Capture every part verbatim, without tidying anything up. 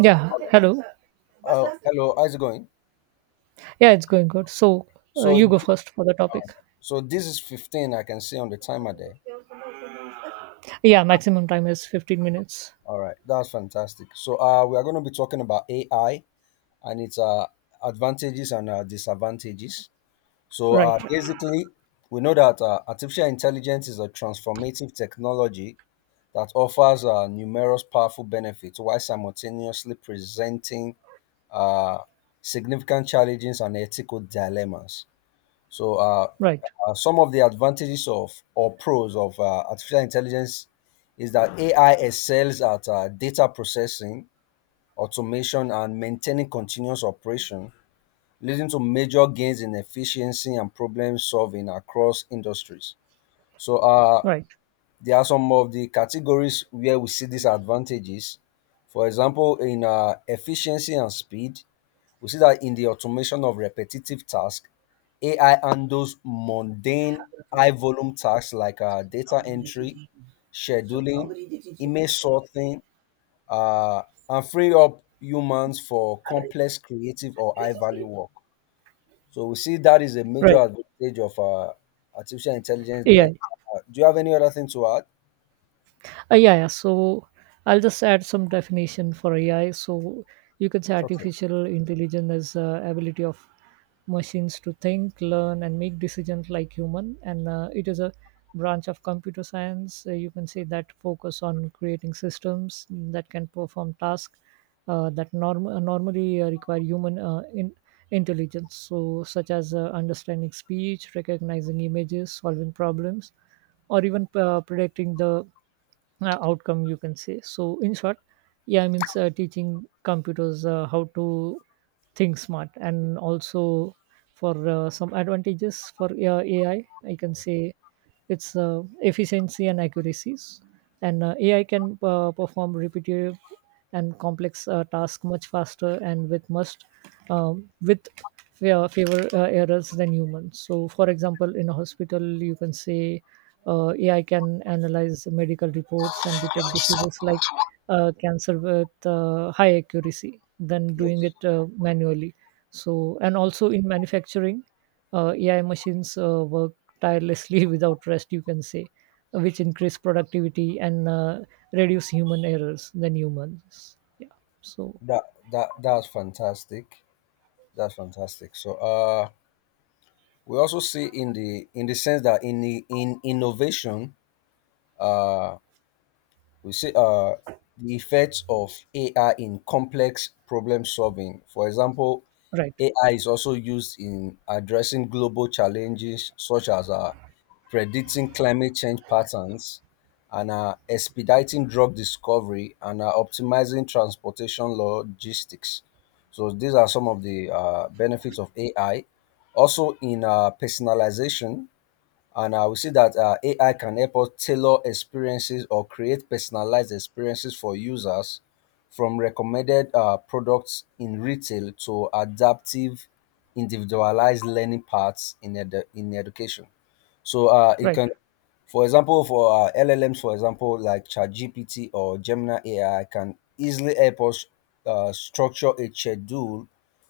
Yeah, hello. Oh, hello. How's it going? Yeah, it's going good. So uh, So, you th- go first for the topic. so this is fifteen I can see on the timer there. Yeah, maximum time is fifteen minutes. All right, that's fantastic. So, uh, we are going to be talking about A I and its uh, advantages and uh, disadvantages. So, uh, Right, right, basically, we know that uh, artificial intelligence is a transformative technology that offers uh, numerous powerful benefits while simultaneously presenting uh, significant challenges and ethical dilemmas. So, uh, right, uh, some of the advantages of or pros of uh, artificial intelligence is that A I excels at uh, data processing, automation, and maintaining continuous operation, leading to major gains in efficiency and problem solving across industries. So, uh, right, there are some of the categories where we see these advantages. For example, in uh, efficiency and speed, we see that in the automation of repetitive tasks, A I handles mundane, high volume tasks like uh, data entry, scheduling, image sorting, uh, and free up humans for complex, creative, or high value work. So we see that is a major right. advantage of uh, artificial intelligence Yeah, there. Uh, do you have any other thing to add? Uh, yeah, yeah. So I'll just add some definition for A I. So you can say Okay, artificial intelligence is uh, ability of machines to think, learn, and make decisions like human. And uh, it is a branch of computer science. Uh, you can say that focus on creating systems that can perform tasks uh, that norm- uh, normally uh, require human uh, in- intelligence. So such as uh, understanding speech, recognizing images, solving problems, or even uh, predicting the uh, outcome you can say. So in short, yeah i mean uh, teaching computers uh, how to think smart. And also for uh, some advantages for uh, AI, I can say it's uh, efficiency and accuracies. And uh, AI can uh, perform repetitive and complex uh, tasks much faster and with must um, with fa- favor uh, errors than humans. So, for example, in a hospital, you can say uh, A I can analyze medical reports and detect diseases like uh, cancer with uh, high accuracy than doing yes. it uh, manually. So, and also in manufacturing, uh, A I machines uh, work tirelessly without rest, you can say, which increase productivity and uh, reduce human errors than humans. Yeah. So That that that's fantastic. That's fantastic. So uh we also see in the in the sense that in the in innovation uh we see uh the effects of AI in complex problem solving. For example, right, AI is also used in addressing global challenges such as uh, predicting climate change patterns and uh, expediting drug discovery and uh, optimizing transportation logistics. So these are some of the uh, benefits of AI, also in uh, personalization. And I would say that uh, A I can help us tailor experiences or create personalized experiences for users, from recommended uh, products in retail to adaptive, individualized learning paths in, edu- in education. So uh, it right. can, for example, for uh, L L Ms, for example, like ChatGPT or Gemini A I, can easily help us uh, structure a schedule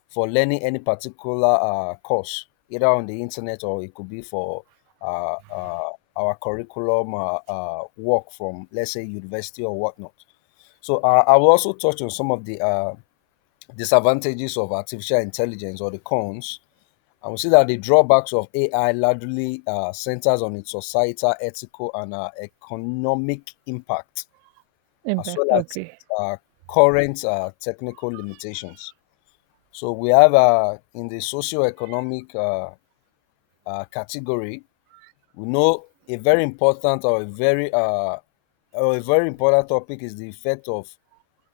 for learning any particular uh, course, either on the internet or it could be for uh, uh, our curriculum uh, uh, work from, let's say, university or whatnot. So uh, I will also touch on some of the uh, disadvantages of artificial intelligence or the cons. And we see that the drawbacks of A I largely uh, centers on its societal, ethical, and uh, economic impact, as Impact. well as Okay. uh, current uh, technical limitations. So we have uh, in the socio-economic uh, uh, category, we know a very important or a very uh, or a very important topic is the effect of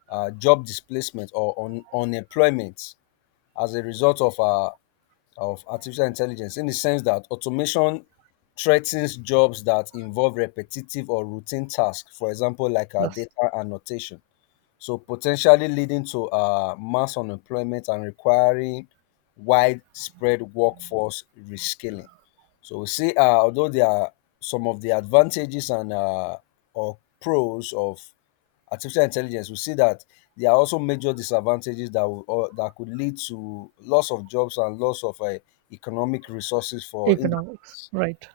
uh, job displacement or un- unemployment as a result of uh, of artificial intelligence, in the sense that automation threatens jobs that involve repetitive or routine tasks, for example, like uh, That's data annotation, so potentially leading to uh, mass unemployment and requiring widespread workforce reskilling. So we see, uh, although there are some of the advantages and uh, or pros of artificial intelligence, we see that there are also major disadvantages that will, or that could lead to loss of jobs and loss of uh, economic resources for individuals. economics. Right.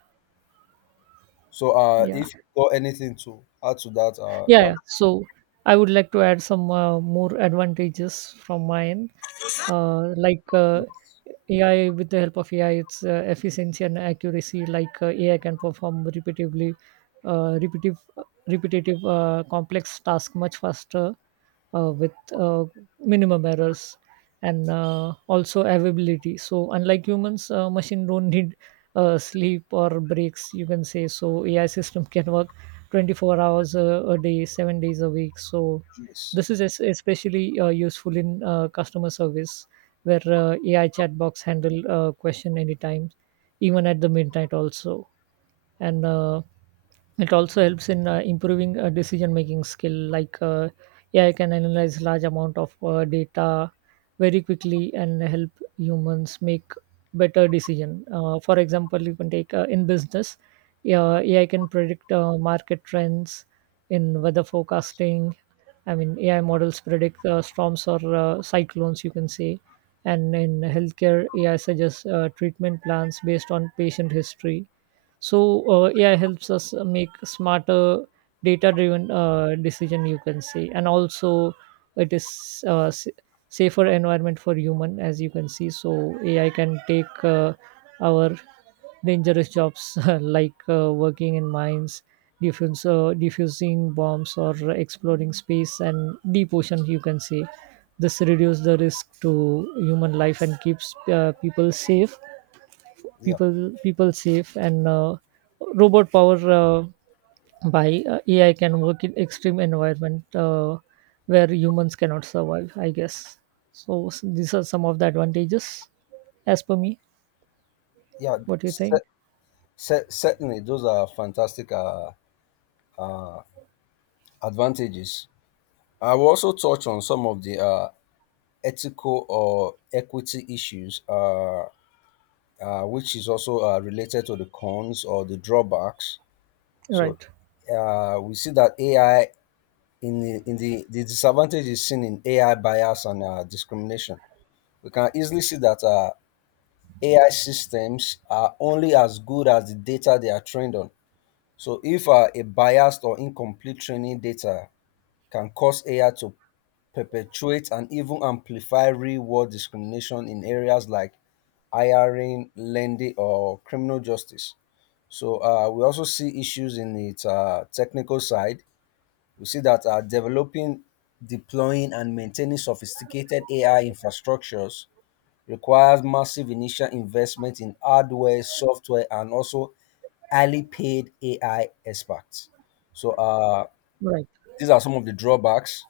So, uh, Yeah. if you got anything to add to that, uh, Yeah. that Yeah. So I would like to add some uh, more advantages from my end, uh, like. Uh, A I With the help of A I, its uh, efficiency and accuracy. Like uh, A I can perform repetitively, uh, repetitive, repetitive, uh, complex task much faster uh, with uh, minimum errors. And uh, also availability, so unlike humans, uh, machine don't need uh, sleep or breaks, you can say. So AI system can work twenty-four hours a, a day, seven days a week. So Yes, this is es- especially uh, useful in uh, customer service, where uh, AI chatbots handle uh, question anytime, even at the midnight also. And uh, it also helps in uh, improving uh, decision making skill. Like uh, A I can analyze large amount of uh, data very quickly and help humans make better decision. Uh, for example, you can take uh, in business, uh, A I can predict uh, market trends. In weather forecasting, I mean, A I models predict uh, storms or uh, cyclones, you can say, and in healthcare, A I suggests uh, treatment plans based on patient history. So uh, AI helps us uh, make smarter, data driven uh, decision, you can say. And also it is uh, s- safer environment for human, as you can see. So AI can take uh, our dangerous jobs like uh, working in mines, diffuse, uh, diffusing bombs, or exploring space and deep ocean, you can say. This reduces the risk to human life and keeps uh, people safe, yeah, people people safe. And uh, robot power uh, by uh, AI can work in extreme environment uh, where humans cannot survive, I guess. So s- these are some of the advantages as per me. yeah. What do you S- think? Cer- Certainly, those are fantastic uh, uh, advantages. I will also touch on some of the uh, ethical or equity issues, uh, uh, which is also uh, related to the cons or the drawbacks. So Right, uh, we see that A I in the, in the the disadvantage is seen in A I bias and uh, discrimination. We can easily see that uh, A I systems are only as good as the data they are trained on. So if uh, a biased or incomplete training data can cause A I to perpetuate and even amplify real world discrimination in areas like hiring, lending, or criminal justice. So uh, we also see issues in its uh, technical side. We see that uh, developing, deploying, and maintaining sophisticated A I infrastructures requires massive initial investment in hardware, software, and also highly paid A I experts. So uh, right. these are some of the drawbacks.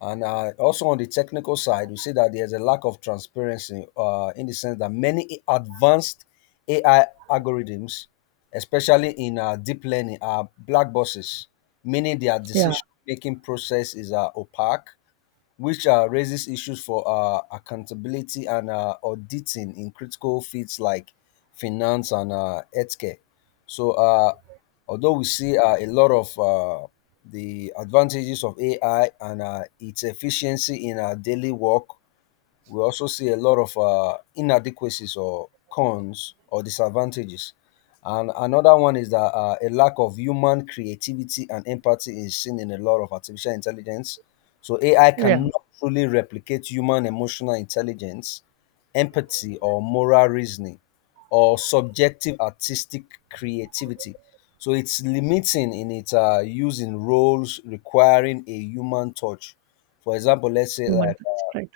And uh, also on the technical side, we see that there's a lack of transparency uh, in the sense that many advanced A I algorithms, especially in uh, deep learning, are black boxes, meaning their Yeah, decision making process is uh, opaque, which uh, raises issues for uh, accountability and uh, auditing in critical fields like finance and uh, healthcare. So uh, although we see uh, a lot of uh, the advantages of A I and uh, its efficiency in our daily work, we also see a lot of uh, inadequacies or cons or disadvantages. And another one is that uh, a lack of human creativity and empathy is seen in a lot of artificial intelligence. So A I yeah. cannot truly replicate human emotional intelligence, empathy, or moral reasoning, or subjective artistic creativity. So it's limiting in its uh, use in roles requiring a human touch. For example, let's say Human like touch, right.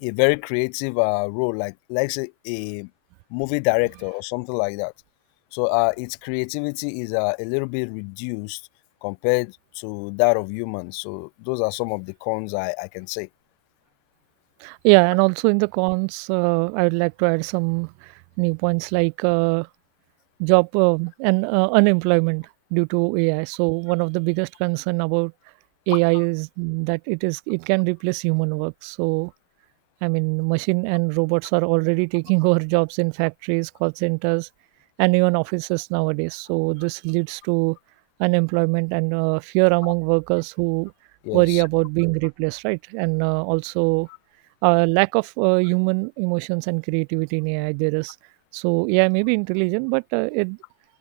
a very creative uh, role, like like say a movie director or something like that. So uh, its creativity is uh, a little bit reduced compared to that of humans. So those are some of the cons I, I can say. Yeah, and also in the cons, uh, I would like to add some new points, like uh, job um and uh, unemployment due to A I. So one of the biggest concern about A I is that it is it can replace human work. So I mean, machine and robots are already taking over jobs in factories, call centers, and even offices nowadays. So this leads to unemployment and uh, fear among workers who worry Yes, about being replaced, right? And uh, also uh, lack of uh, human emotions and creativity in A I. There is so A I may be intelligent, but uh, it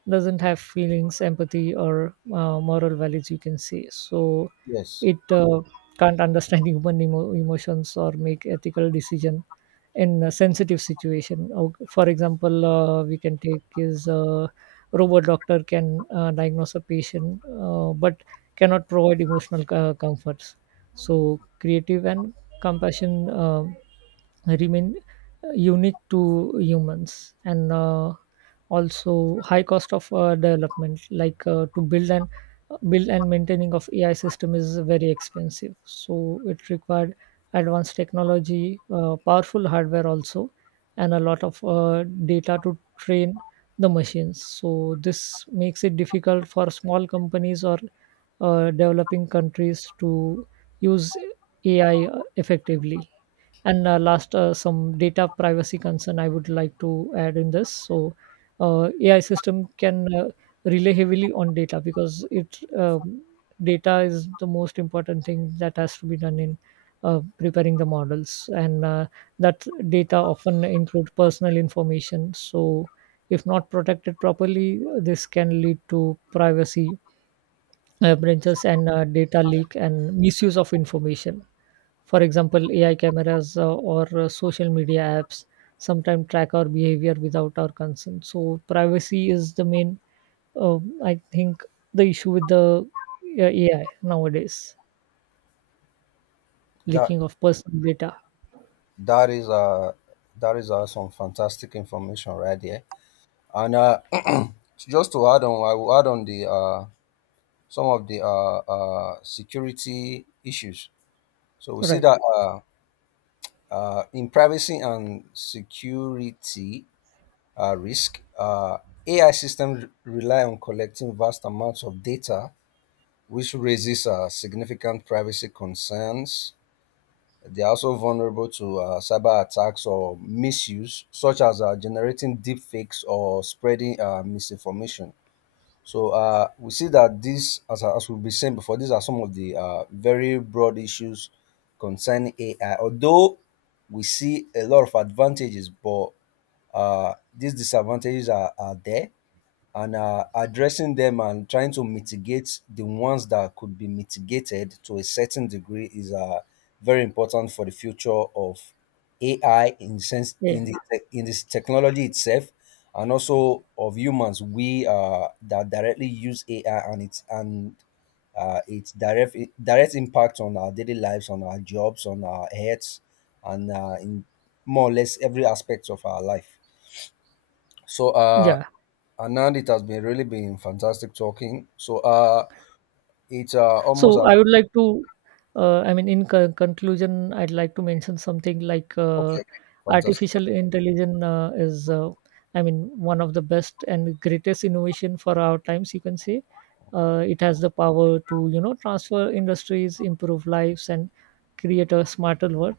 doesn't have feelings, empathy, or uh, moral values, you can say. So yes, it uh, can't understand human emo- emotions or make ethical decision in a sensitive situation. Oh, for example, uh, we can take is uh, robot doctor can uh, diagnose a patient, uh, but cannot provide emotional uh, comforts. So creative and compassion uh, remain unique to humans. And uh, also high cost of uh, development, like uh, to build and build and maintaining of AI system is very expensive. So it required advanced technology, uh, powerful hardware also, and a lot of uh, data to train the machines. So this makes it difficult for small companies or uh, developing countries to use AI effectively. And uh, last, uh, some data privacy concern I would like to add in this. So, uh, A I system can uh, rely heavily on data, because it um, data is the most important thing that has to be done in uh, preparing the models, and uh, that data often include personal information. So, if not protected properly, this can lead to privacy uh, breaches and uh, data leak and misuse of information. For example, A I cameras uh, or uh, social media apps sometimes track our behavior without our consent. So privacy is the main, uh, I think, the issue with the uh, A I nowadays, that leaking of personal data. that is uh that is uh, some fantastic information right there. And uh, just to add on, I will add on the uh some of the uh, uh security issues. So we see Right. that uh, Uh, in privacy and security uh, risk, uh, A I systems rely on collecting vast amounts of data, which raises uh, significant privacy concerns. They are also vulnerable to uh, cyber attacks or misuse, such as uh, generating deep fakes or spreading uh, misinformation. So uh, we see that these, as, as we've been saying before, these are some of the uh, very broad issues concerning A I. Although we see a lot of advantages, but uh, these disadvantages are, are there, and uh, addressing them and trying to mitigate the ones that could be mitigated to a certain degree is uh, very important for the future of A I in sense Yeah. in the tech- in this technology itself, and also of humans. We uh, that directly use A I and its and uh, its direct direct impact on our daily lives, on our jobs, on our health, and uh, in more or less every aspect of our life. So, uh, Yeah. Anand, it has been really been fantastic talking. So, uh, it's uh, almost So an I would like to, uh, I mean, in con- conclusion, I'd like to mention something like okay, uh, okay, fantastic, artificial intelligence uh, is, uh, I mean, one of the best and greatest innovation for our times, you can say. Uh, it has the power to, you know, transfer industries, improve lives, and create a smarter world.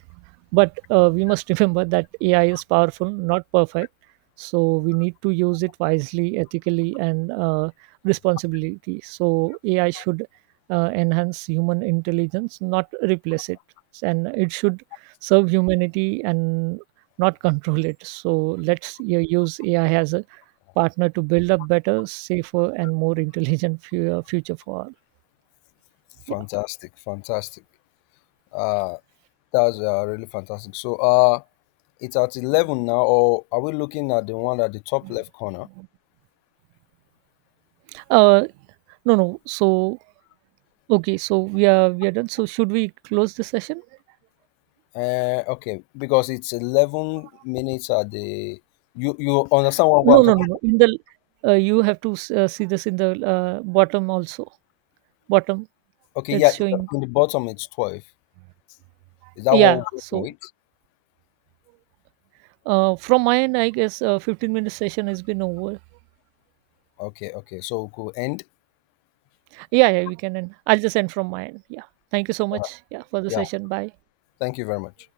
But uh, we must remember that AI is powerful, not perfect. So we need to use it wisely, ethically, and uh, responsibility. So AI should uh, enhance human intelligence, not replace it, and it should serve humanity and not control it. So let's uh, use AI as a partner to build a better, safer, and more intelligent fu- uh, future for all. Yeah. fantastic, fantastic. Uh, that's uh, really fantastic. So, uh, it's at eleven now, or are we looking at the one at the top left corner? Uh, no no So okay, so we are we are done so should we close the session? Uh, okay, because it's eleven minutes at the you you understand what No, I'm no, talking. no, no. In the uh, you have to s- uh, see this in the uh, bottom also. Bottom, Okay, it's yeah, showing. in the bottom it's twelve. Is that what we're Yeah. working So with? uh, from my end, I guess uh, fifteen minute session has been over. Okay, okay, so we could end. Yeah, yeah. We can end. I'll just end from my end. Yeah. Thank you so Uh, much. Yeah, for the yeah, session. Bye. thank you very much.